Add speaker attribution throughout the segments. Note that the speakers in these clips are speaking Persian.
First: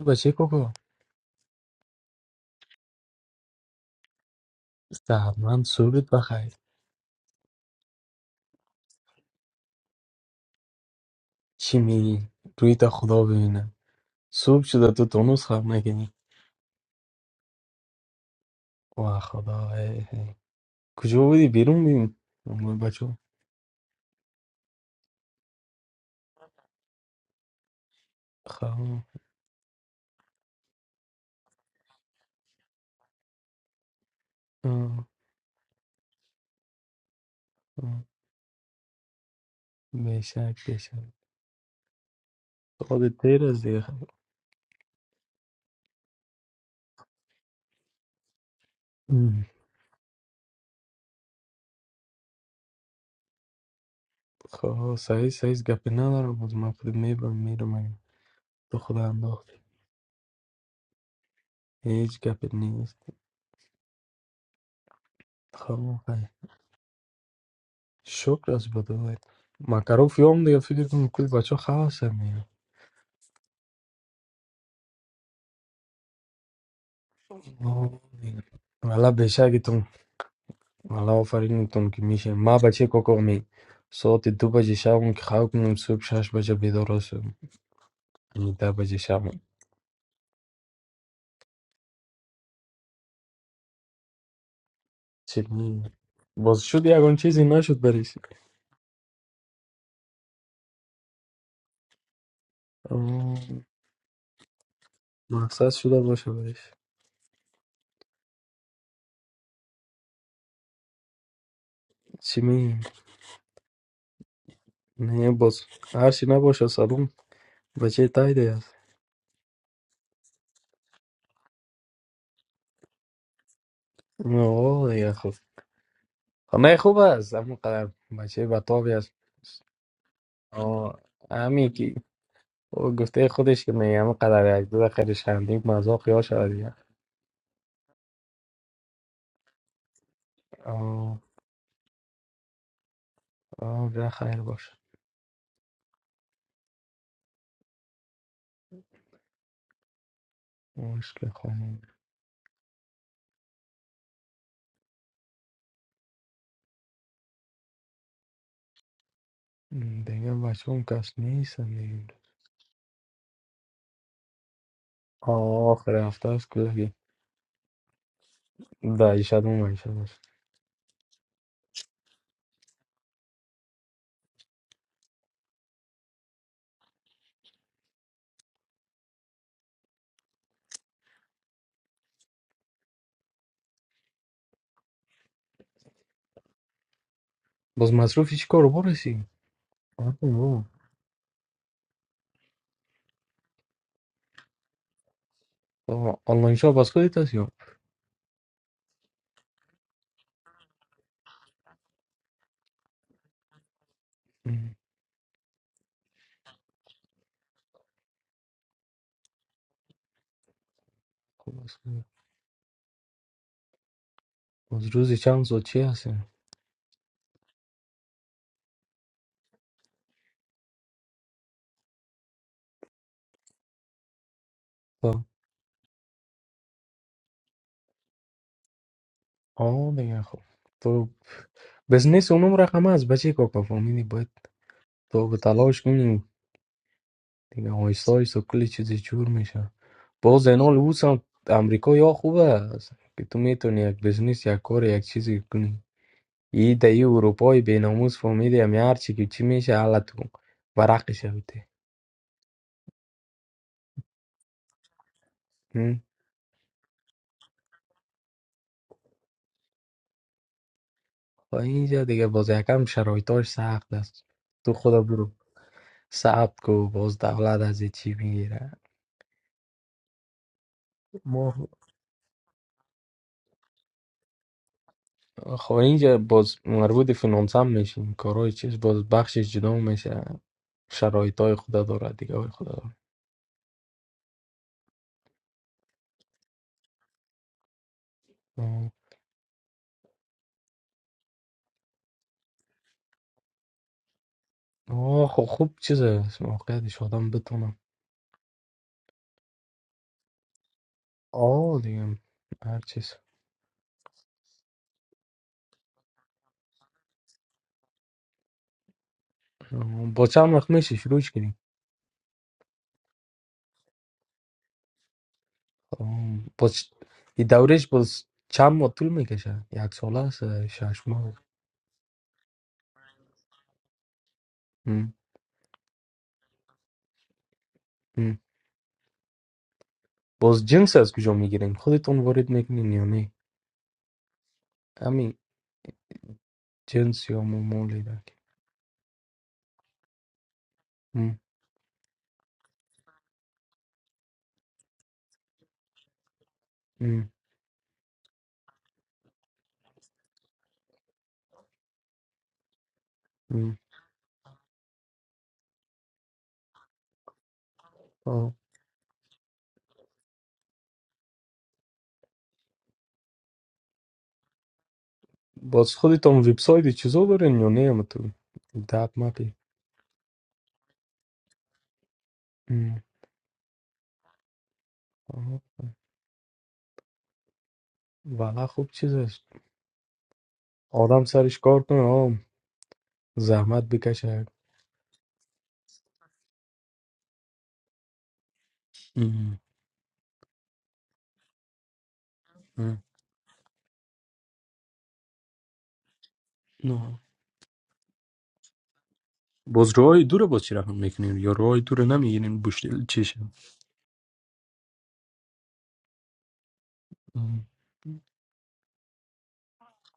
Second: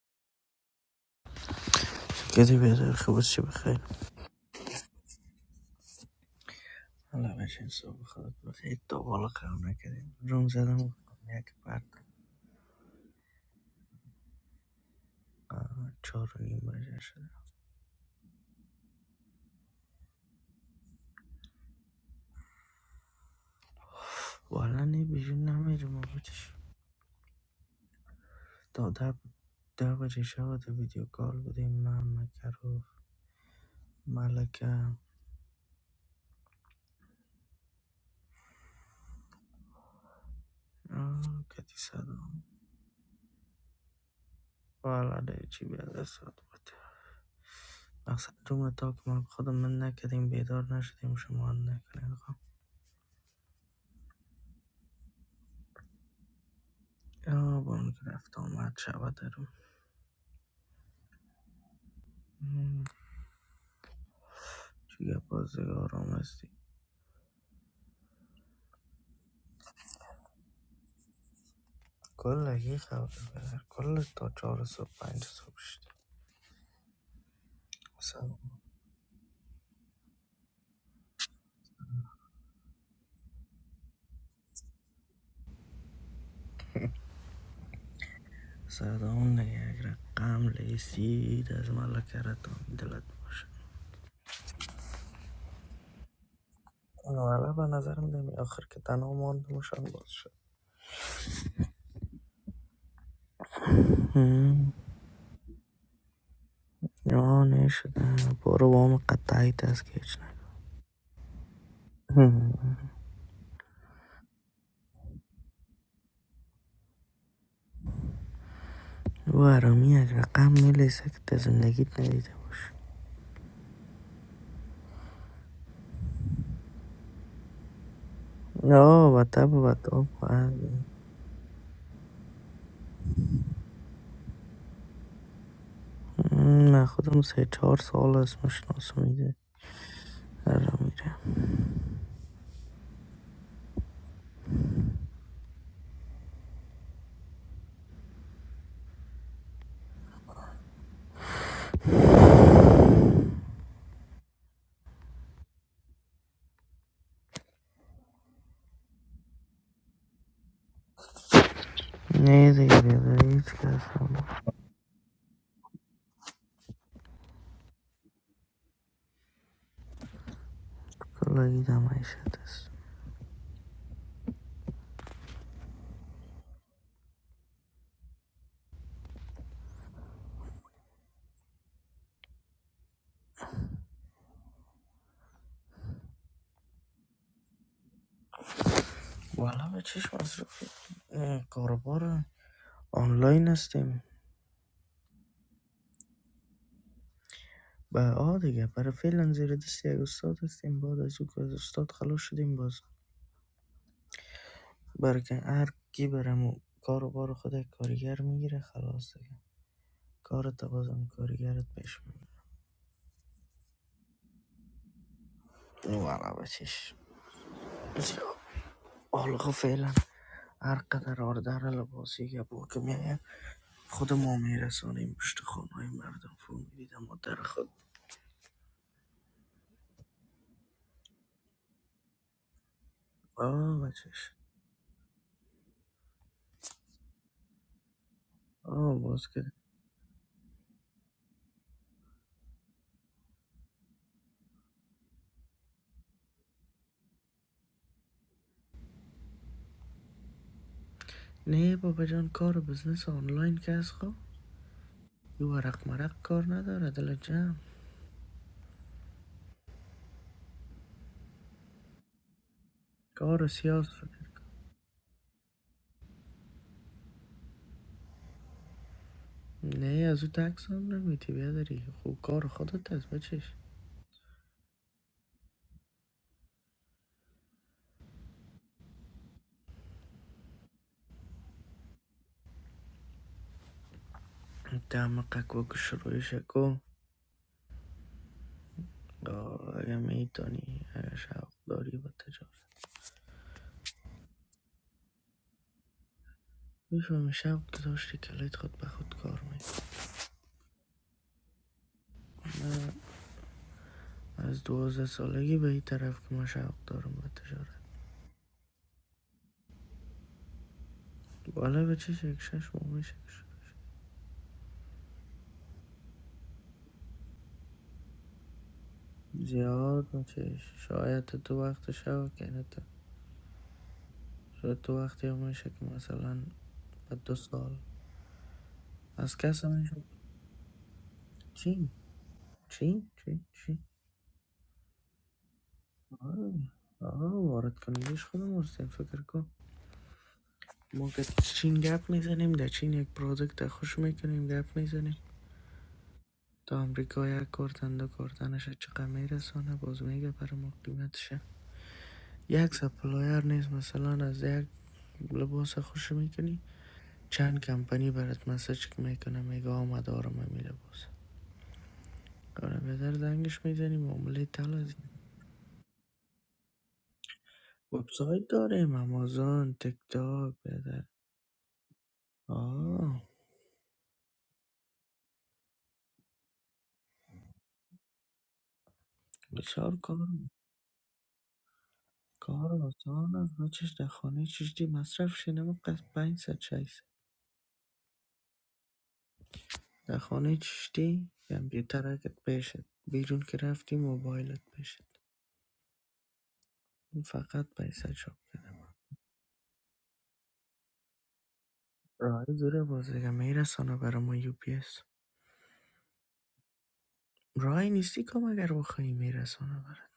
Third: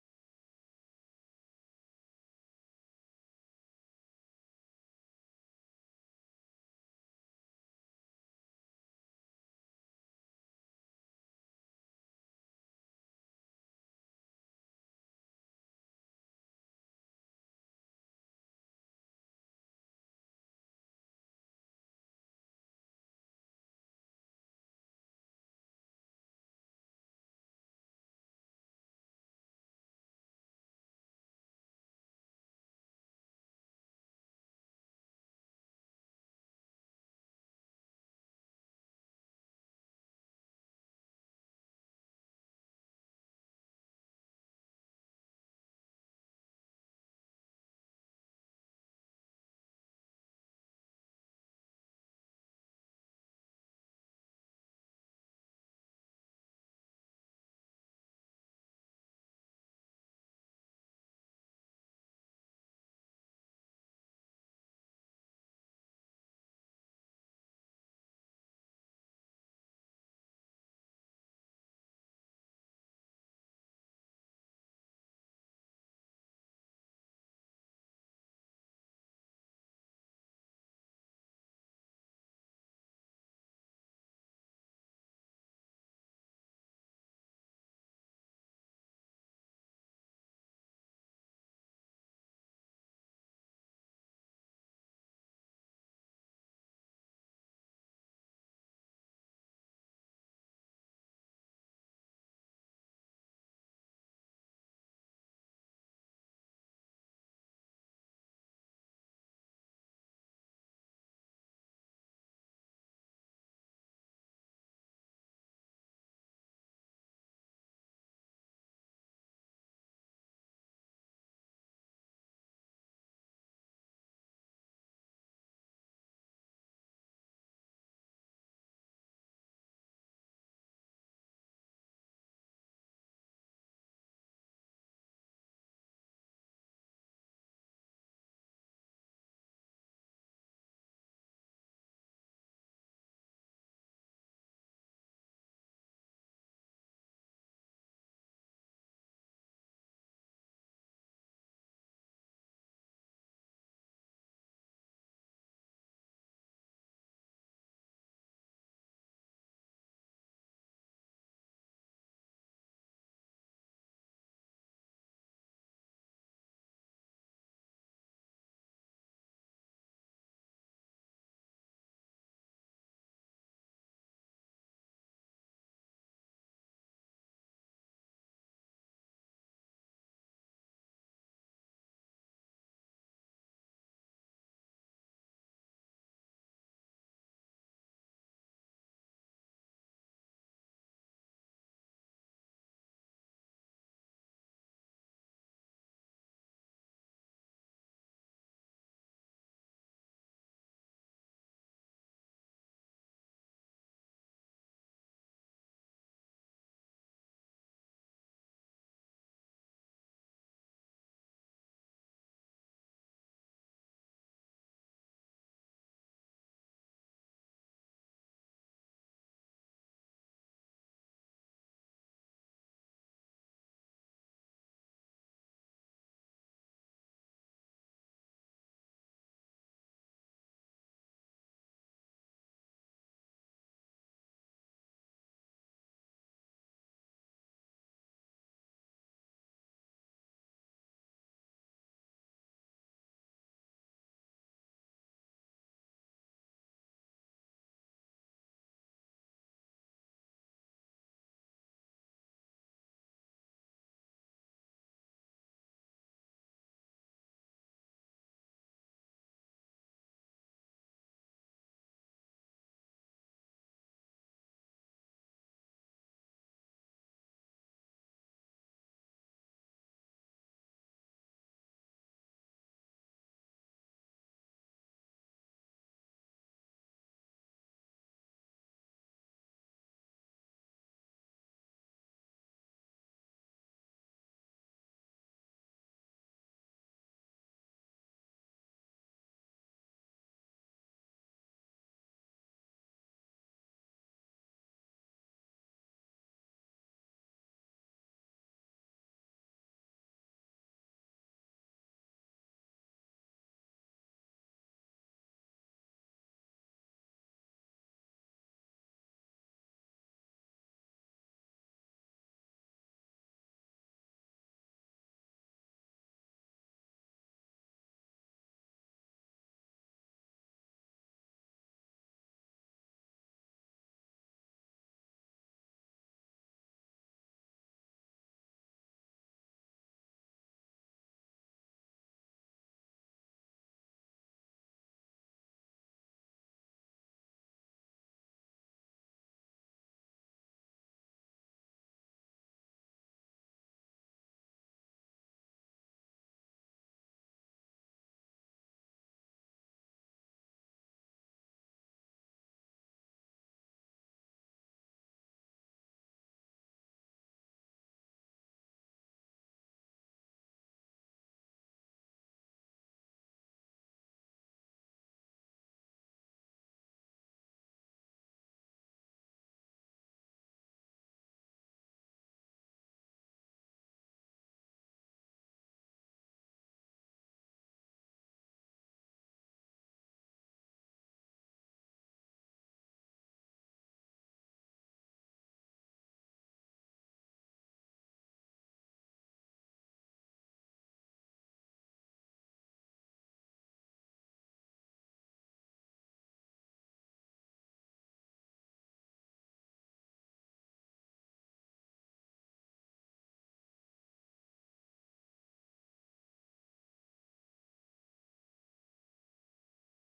Speaker 1: بچه کوکو
Speaker 2: کدی بهتر خب چه بخیر
Speaker 1: من صبحت بخیر
Speaker 2: حالا بشین صبح خودت بخیر تا بالا قرار نکردیم روم زدم یک
Speaker 1: چی
Speaker 2: بعد
Speaker 1: میگی روی تا خدا ببینم صبح شده تو تونوس خراب
Speaker 2: آه،
Speaker 1: نکنی
Speaker 2: چهار و نیم بجه شده
Speaker 1: و خدا ای ای. کجا بودی بیرون بیم بچه
Speaker 2: والا نه بیرون نمیرم بودش
Speaker 1: خب
Speaker 2: تا
Speaker 1: آه،
Speaker 2: ده ده بجه شب تو ویدیو کال بودیم من مکرو ملکه
Speaker 1: آه. بشک بشک
Speaker 2: آه، کتی سلام
Speaker 1: خود تیر از دیگه
Speaker 2: والا دیگه چی بیاد ساعت بود مقصد روم تا که ما
Speaker 1: ام.
Speaker 2: خودم من نکردیم بیدار نشدیم شما هم نکنین خب
Speaker 1: خب سعی سعی گپی ندارم بود من خود میبرم
Speaker 2: یا
Speaker 1: میرم
Speaker 2: با اون
Speaker 1: اگه
Speaker 2: که رفت
Speaker 1: تو
Speaker 2: آمد
Speaker 1: خدا
Speaker 2: شب دارم
Speaker 1: انداختی هیچ گپی نیست
Speaker 2: توی
Speaker 1: خب
Speaker 2: بازگارم
Speaker 1: خیر.
Speaker 2: هستی
Speaker 1: شکر از بدوت مکرو فیوم دیگه فکر کنم کل بچه خواه هستم
Speaker 2: کلا یه خبر بدر کل تا چهار صبح پنج صبح شد
Speaker 1: آمین.
Speaker 2: سلام
Speaker 1: والا بیشک تون والا آفرین تون که میشه ما بچه کوکومی ساعت دو بجه شب که خواب کنم صبح شش بجه بیدار هستم یعنی ده بجه شب
Speaker 2: سلام
Speaker 1: هم
Speaker 2: نگرم قمل سید از ملکرتان دلت باشه
Speaker 1: چی- باز شد یکان چیزی
Speaker 2: والا به
Speaker 1: نشد
Speaker 2: نظرم
Speaker 1: برش
Speaker 2: نمی آخر که تنها مانده مشان باز شد
Speaker 1: آه، مقصد شده باشه برش
Speaker 2: یا نشده برو وام قطعی از که هیچ نه
Speaker 1: چی
Speaker 2: هم.
Speaker 1: می نه باز هرچی نباشه سلام بچه تایده است
Speaker 2: او آرامی از قم میلیسه که تا زندگیت ندیده باشه
Speaker 1: آه دیگه خوب خب، نه خوب است اما قدر بچه بطابی
Speaker 2: آه
Speaker 1: است
Speaker 2: و تب و
Speaker 1: آه همین او گفته خودش که میگم قدر یک دو خیلی شندیم مزا خیال شده دیگه
Speaker 2: من خودم سه چهار سال از مشناسم ایده را میره
Speaker 1: آه آه ده خیر باشه مشکل خانم دیگه بچه هم کس نیستن دیگه
Speaker 2: نه دیگه بیاده هیچ کس هم
Speaker 1: آه آخر هفته است کلاگی دایی شد مومن شد باشه
Speaker 2: کلاگید هم عیشت است
Speaker 1: باز مصروفی چی کار برسی؟
Speaker 2: والا به
Speaker 1: آه،
Speaker 2: چشم مصرف
Speaker 1: اوه.
Speaker 2: کاروبار آنلاین هستیم
Speaker 1: آه، آنلاین شاپ از خودت هست یا
Speaker 2: به آ دیگه برای فعلا زیر دستی یک استاد هستیم بعد از او که از استاد خلاص شدیم باز
Speaker 1: ام،
Speaker 2: برای که هر کی برم کاروبار خود یک کارگر میگیره خلاص دیگه کارت بازم
Speaker 1: خب
Speaker 2: کارگرت
Speaker 1: بس
Speaker 2: پیش
Speaker 1: دیگه.
Speaker 2: میگیره
Speaker 1: از روزی چند ساعت چی هستیم
Speaker 2: والا به چشم بسیار حالا فعلا هر قدر آردر لباسی یبو که میگن خود مومی رسانیم
Speaker 1: تو
Speaker 2: پشت خانهای مردم فرو میریدم و در خود
Speaker 1: آه دیگه خب تو بزنس اونم رقم از بچه کاکا
Speaker 2: آه
Speaker 1: فهمیدی باید
Speaker 2: بچش
Speaker 1: تو به تلاش کنیم دیگه آیستا آیستا کلی چیزی
Speaker 2: آه باز
Speaker 1: جور
Speaker 2: کرد
Speaker 1: میشه باز اینال اوس هم امریکا یا خوبه است که تو میتونی یک بزنس یک کار یک چیزی کنی ای دایی اروپای بیناموس فهمیدی همی هرچی که چی میشه حالا تو ورق شویده
Speaker 2: نه بابا جان کار و بزنس آنلاین که از خواب یه ورق مرق کار نداره دل جمع
Speaker 1: و اینجا دیگه باز یکم
Speaker 2: کار و
Speaker 1: شرایطاش سخت است
Speaker 2: فکر کن
Speaker 1: تو خدا برو ثبت کو باز دولت از چی میگیره
Speaker 2: نه از او تکس هم نمیتی
Speaker 1: ما
Speaker 2: بیادری خوب کار خودت از بچش
Speaker 1: خب اینجا باز مربوط فینانس هم میشیم کارهای چیز باز بخشش جدا میشه شرایط های خدا داره دیگه های خدا
Speaker 2: دم قکو که شروع شکو
Speaker 1: داره
Speaker 2: آه، اگه میتونی اگه شوق داری با تجارت
Speaker 1: آه خب خوب چیزه موقعیتش آدم
Speaker 2: میفهمی شوق
Speaker 1: بتونم
Speaker 2: داشتی کلیت خود به خود کار می
Speaker 1: آه دیگه هر چیز
Speaker 2: از دوازده سالگی به این طرف که من شوق دارم به تجارت
Speaker 1: آه، با چند وقت میشه شروع کنیم
Speaker 2: بالا به چه شک شش شکش
Speaker 1: آه، با چ- این دورش باز چند ماه طول میکشه یک
Speaker 2: زیاد
Speaker 1: ساله است
Speaker 2: مچش
Speaker 1: شش
Speaker 2: شاید
Speaker 1: ماه
Speaker 2: تو وقت شوق کنه شاید تو
Speaker 1: ام،
Speaker 2: وقتی هم میشه که مثلا به دو سال
Speaker 1: ام.
Speaker 2: از کس هم میشه
Speaker 1: باز جنس از کجا میگیرین
Speaker 2: چی؟
Speaker 1: خودتون وارد میکنین یا
Speaker 2: چی؟
Speaker 1: نه
Speaker 2: چی؟ چی؟
Speaker 1: همین
Speaker 2: آره
Speaker 1: جنس
Speaker 2: آه
Speaker 1: یا
Speaker 2: وارد
Speaker 1: مومولی
Speaker 2: کنندش
Speaker 1: دارک
Speaker 2: خودم هستیم فکر کن ما که
Speaker 1: مم.
Speaker 2: چین گپ میزنیم در چین یک پرودکت خوش میکنیم گپ میزنیم تا امریکا
Speaker 1: مم.
Speaker 2: یک کارتن دو کارتنش چقدر میرسانه باز میگه برای ما قیمتشه یک سپلایار نیست
Speaker 1: مم.
Speaker 2: مثلا از یک لباس خوش میکنی چند کمپانی برات
Speaker 1: آه.
Speaker 2: مسج میکنه میگه آمد آرام می لباس آره بدر دنگش میزنی معامله تلازی
Speaker 1: باز خودتون وبسایت چیزا دارین یا نه همتون
Speaker 2: وبسایت داریم
Speaker 1: دب مپی
Speaker 2: آمازون تک تاک بدر
Speaker 1: ام.
Speaker 2: آه
Speaker 1: آه، والا خوب چیزه
Speaker 2: بسیار کار
Speaker 1: آدم سرش کار کنه آم.
Speaker 2: کار آسان است
Speaker 1: زحمت
Speaker 2: بچش در خانه
Speaker 1: بکشه
Speaker 2: چشتی مصرف شینم قصد پنج ست شیست در خانه چشتی کمپیوترکت پیشت بیرون که رفتی موبایلت پیشت
Speaker 1: نه
Speaker 2: فقط پیسه چاپ کردم
Speaker 1: باز روهای دور باز چی رقم میکنین یا روهای دور
Speaker 2: راه
Speaker 1: نمیگیرین
Speaker 2: زور
Speaker 1: بشتل
Speaker 2: بازرگان
Speaker 1: چیشه؟
Speaker 2: میرسانه برا ما یو پی اس راهی نیستی کام اگر بخوایی میرسانه برات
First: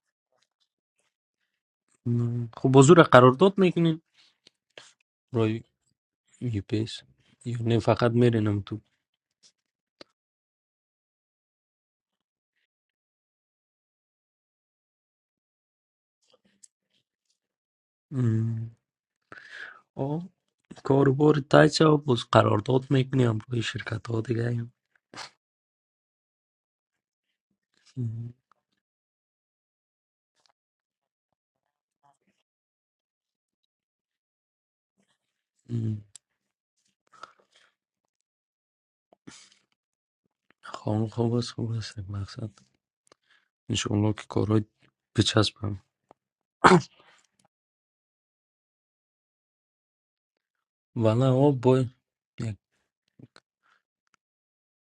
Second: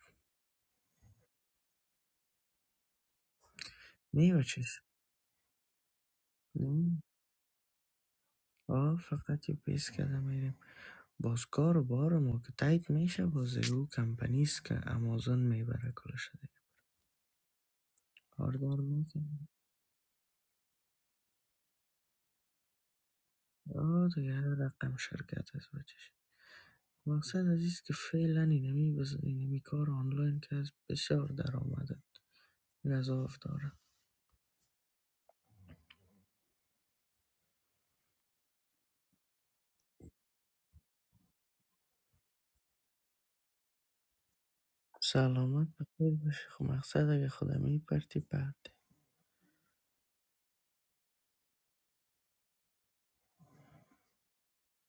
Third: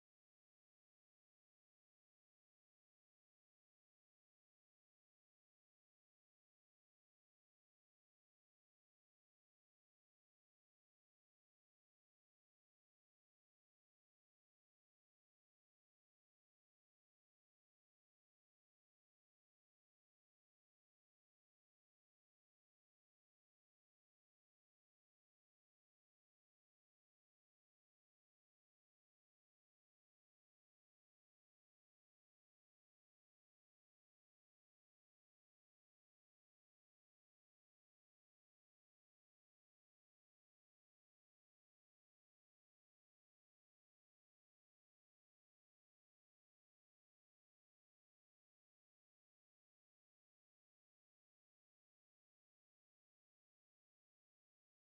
Speaker 1: نه. خب باز رو قرارداد میکنین
Speaker 2: نیو چیز
Speaker 1: روی یه
Speaker 2: نی.
Speaker 1: پیس یا نه فقط میرینم تو
Speaker 2: آه فقط یو پی اس کردم میریم بازکار و بار ما که تایید میشه بازرگو کمپنی است که امازون میبره کلش دیگه کار
Speaker 1: ام.
Speaker 2: دار میکنه
Speaker 1: آه. کاروبار تایچه باز قرارداد میکنیم روی شرکت
Speaker 2: آه
Speaker 1: ها
Speaker 2: دیگه هر
Speaker 1: دیگه هم.
Speaker 2: رقم شرکت از بچش مقصد از ایست که
Speaker 1: ام.
Speaker 2: فعلا اینمی, بز... اینمی کار آنلاین که از بسیار در آمده غذا داره
Speaker 1: خانم خوب است خوب است مقصد انشاءالله که کارهای
Speaker 2: سلامت
Speaker 1: بچسبم
Speaker 2: بخیر باشی خب مقصد اگه خودمی پرتی پرتی
Speaker 1: ولی ها بای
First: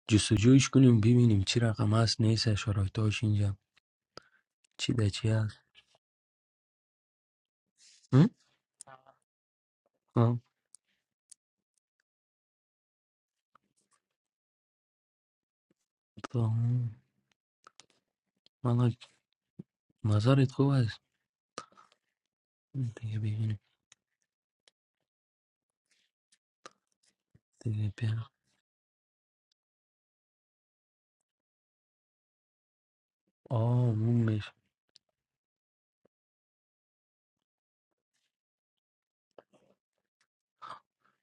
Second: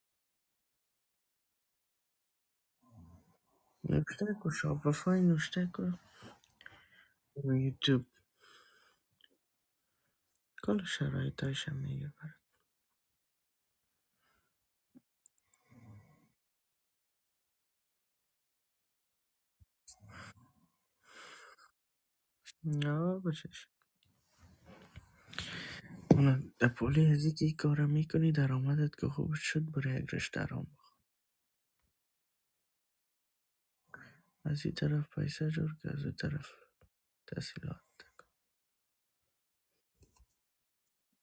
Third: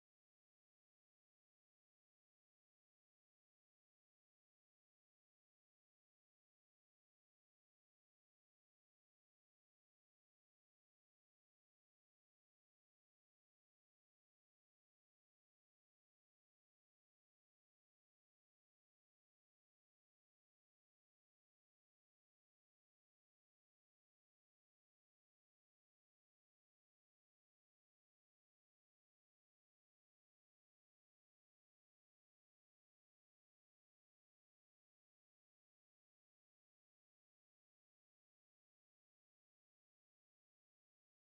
Speaker 1: جستجوش کنیم ببینیم چی رقم هست نیست شرایطاش اینجا
Speaker 2: نوشته کو
Speaker 1: چی در
Speaker 2: شابرفای
Speaker 1: چی هست
Speaker 2: نوشته کو یوتیوب
Speaker 1: هم؟ آه،
Speaker 2: کل شرایطش هم میگه
Speaker 1: تو هم. والا نظرت خوب است
Speaker 2: برات
Speaker 1: دیگه
Speaker 2: آه
Speaker 1: ببینیم
Speaker 2: بچش اون پولی از که کار
Speaker 1: دیگه بیا
Speaker 2: میکنی درآمدت که خوب شد برای یک رشته آرام
Speaker 1: آه اون میشه
Speaker 2: از این طرف پیسه جور که از این طرف تحصیلات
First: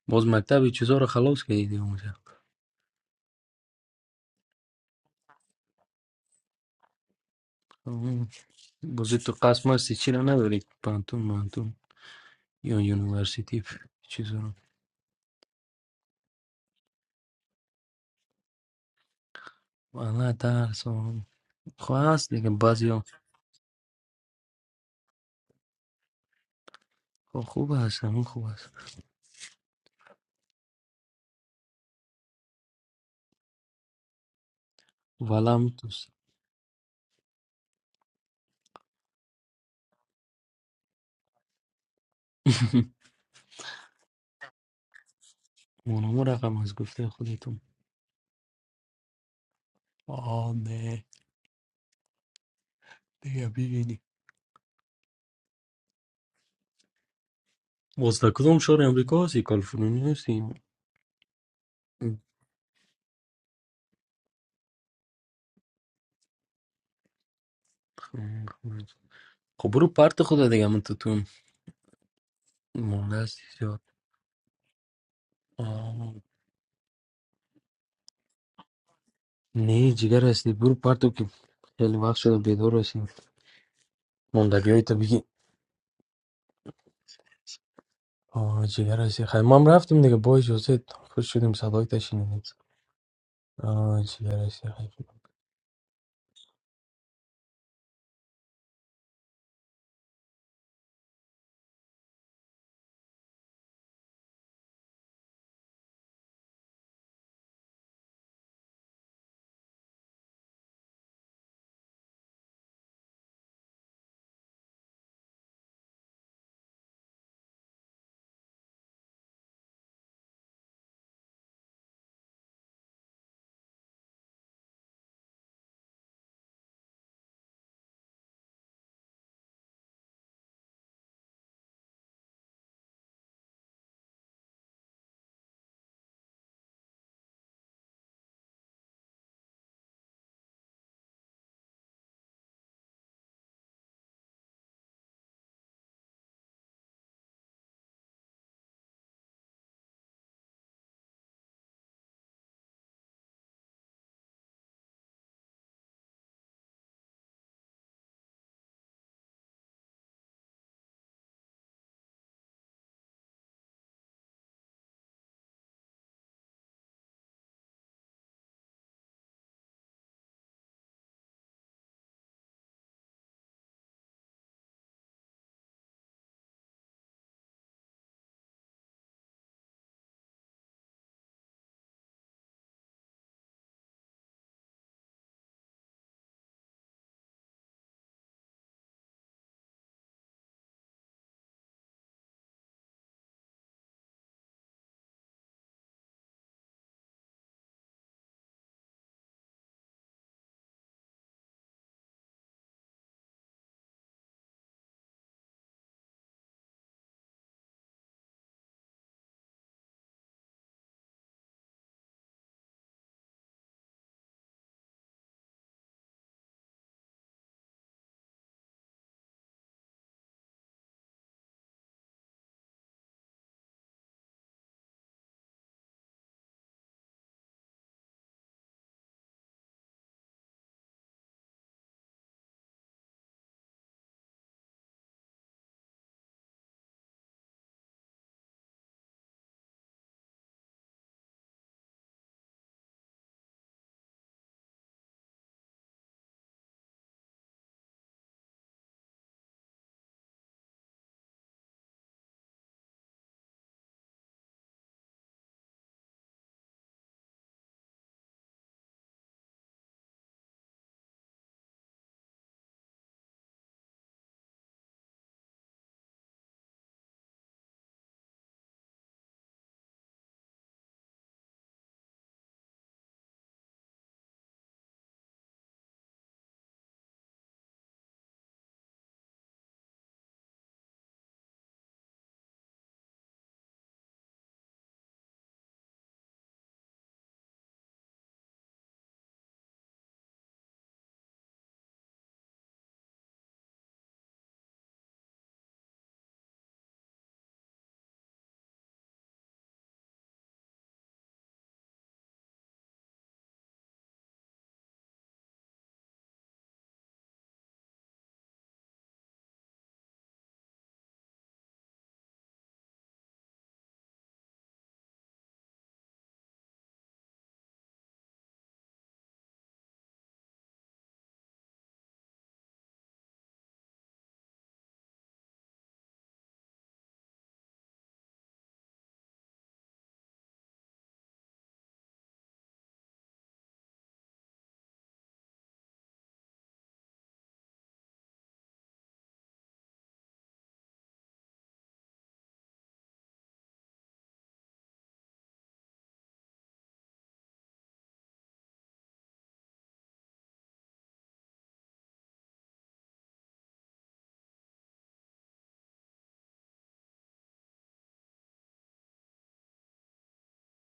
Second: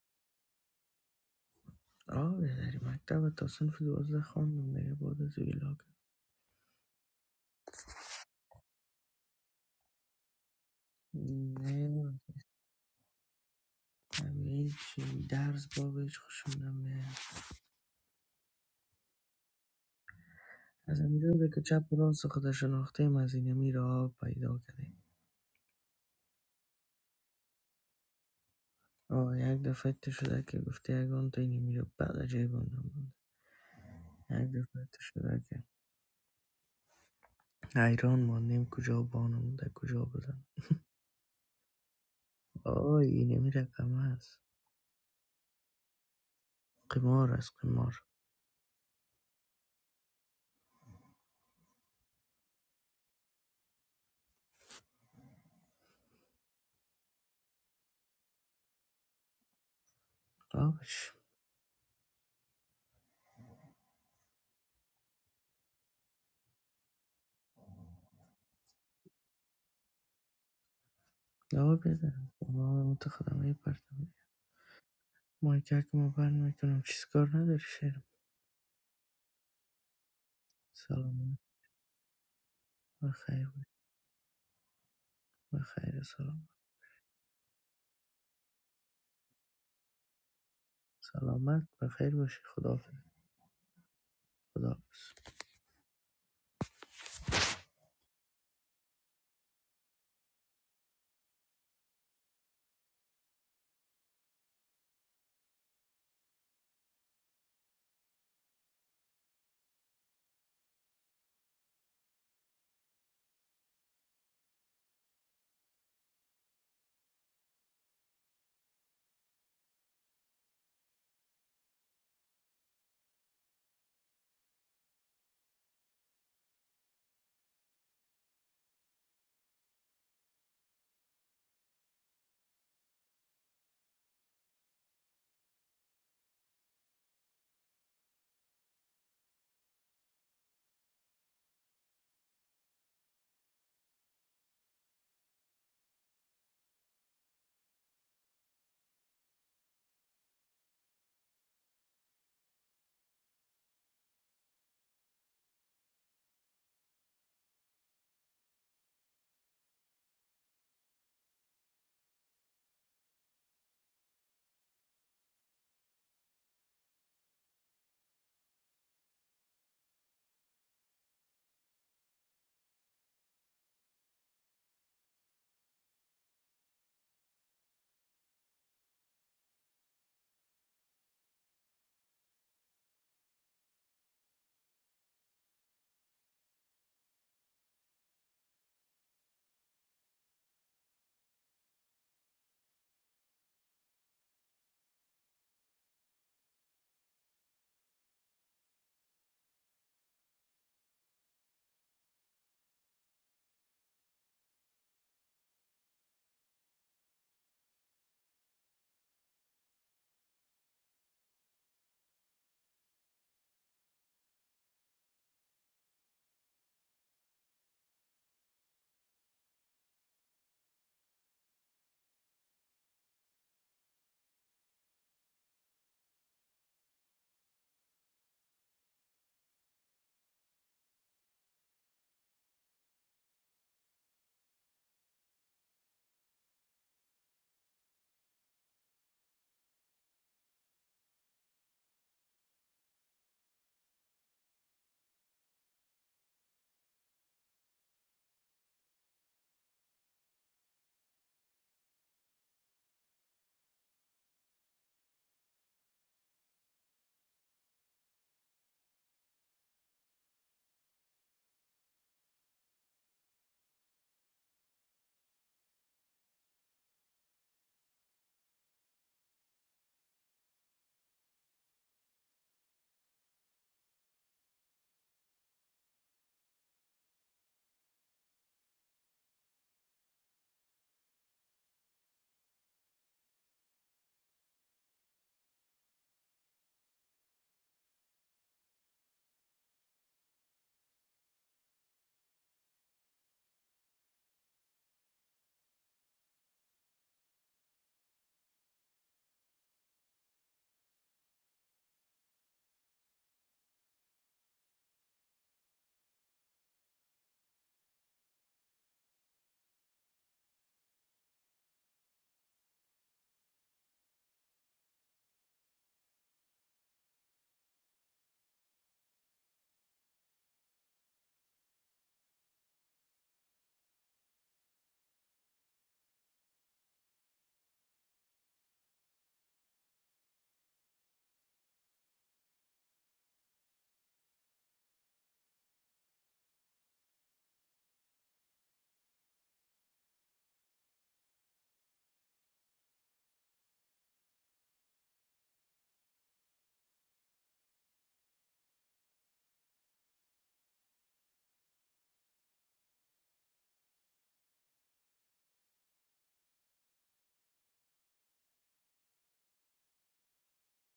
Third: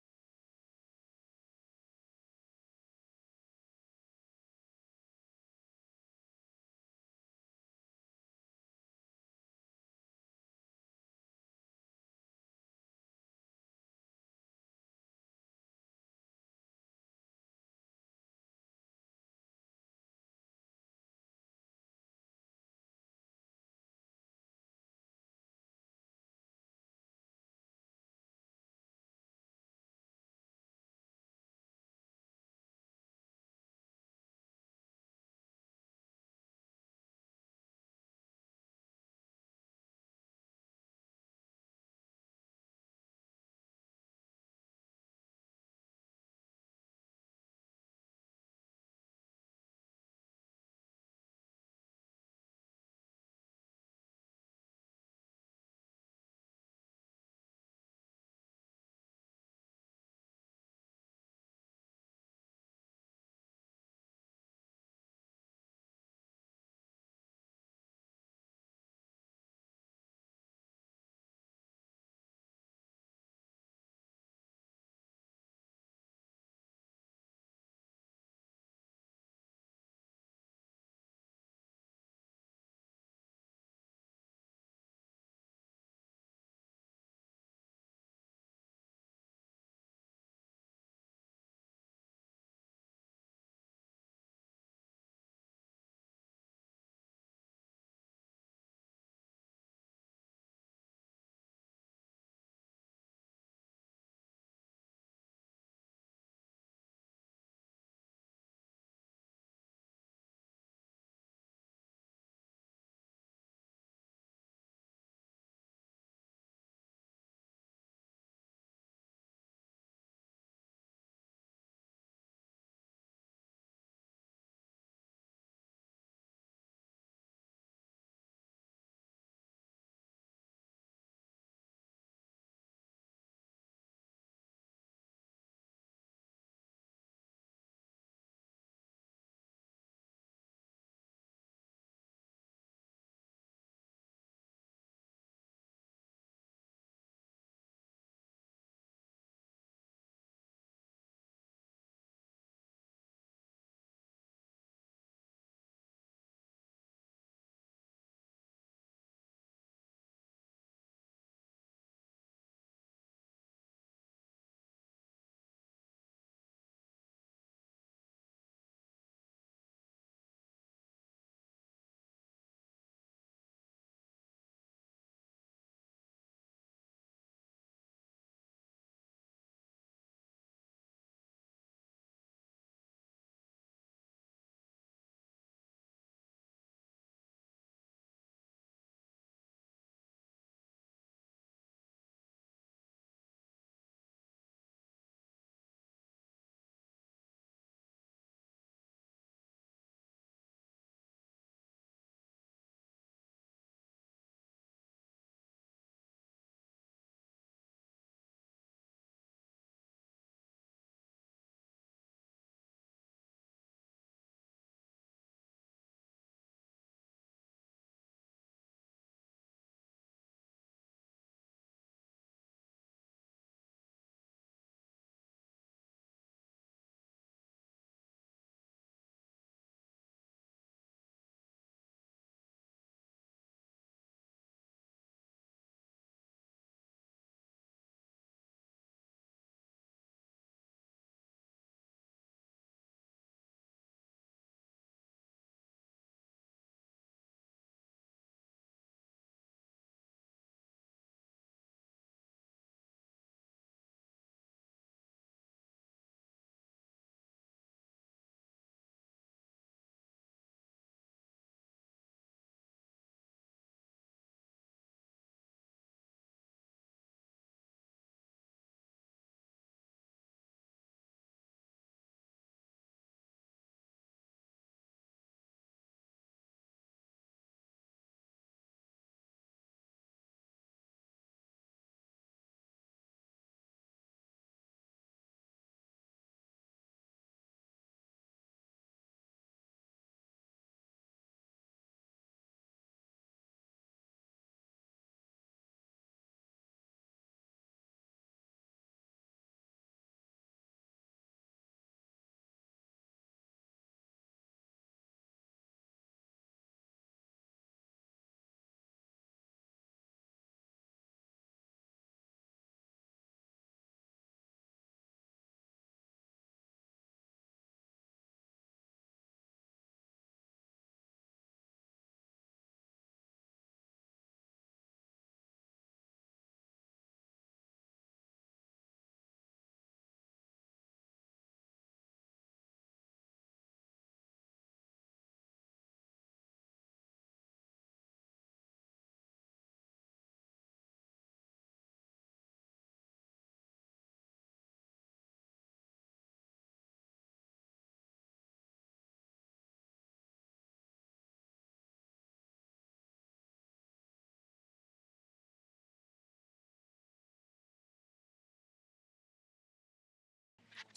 Speaker 1: باز مکتب چیزا رو خلاص کردی اونجا
Speaker 2: آه بذاری مکتب تا صنف دوازده خواندم دیگه بعد از ویلاگ
Speaker 1: آه، باز تو قسم هستی چی رو نداری پانتون مانتون
Speaker 2: نه
Speaker 1: یا یونیورسیتی چیزا رو
Speaker 2: همین چی درس بابش خوشم نمیاد
Speaker 1: والا درس
Speaker 2: از
Speaker 1: آه.
Speaker 2: اینجا که چپ و
Speaker 1: خوب
Speaker 2: راست
Speaker 1: هست دیگه
Speaker 2: خود
Speaker 1: بعضی
Speaker 2: شناخته
Speaker 1: ها
Speaker 2: از این را پیدا کردیم
Speaker 1: خب، خوب هست همون خوب هست
Speaker 2: آه یک دفعه تو شده که گفتی اگران تو اینی میره بعد جای بانده مونده یک دفعه تو شده
Speaker 1: والا
Speaker 2: که
Speaker 1: هم دوست
Speaker 2: حیران ماندیم کجا بانه مونده کجا بزن آه اینی میره قمه هست
Speaker 1: اونمو رقم از گفته
Speaker 2: قمار است
Speaker 1: خودتون
Speaker 2: قمار
Speaker 1: آه دیگه are beginning. واسه کدوم شهر امریکا هستی کالیفرنیا هستی
Speaker 2: آبش
Speaker 1: خب برو پرت خدا دیگه من تو تو
Speaker 2: آه بزن آه
Speaker 1: مونده
Speaker 2: متخدم
Speaker 1: هستی
Speaker 2: های
Speaker 1: زیاد
Speaker 2: پرتم مای کرد که ما
Speaker 1: آه.
Speaker 2: بر میکنم چیز کار نداری شیرم
Speaker 1: نه جگر هستی برو پرتو که
Speaker 2: سلام
Speaker 1: خیلی وقت شده بیدار هستیم
Speaker 2: بخیر بود
Speaker 1: ماندگی های تو بگی
Speaker 2: بخیر سلام
Speaker 1: آه جگر هستی خیلی ما هم رفتیم دیگه با اجازت خوش شدیم
Speaker 2: سلامت
Speaker 1: صدای
Speaker 2: بخیر باشی
Speaker 1: تشینیم
Speaker 2: خداحافظ
Speaker 1: آه جگر هستی
Speaker 2: خداحافظ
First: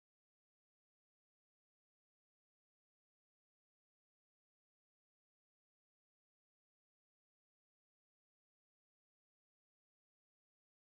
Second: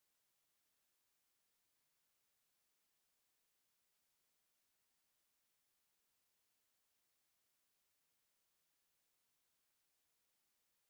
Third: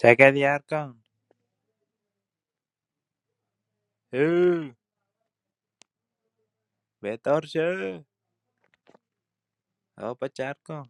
Speaker 3: Chakal yarqon! Huv! Betorchi! Opa, charqon!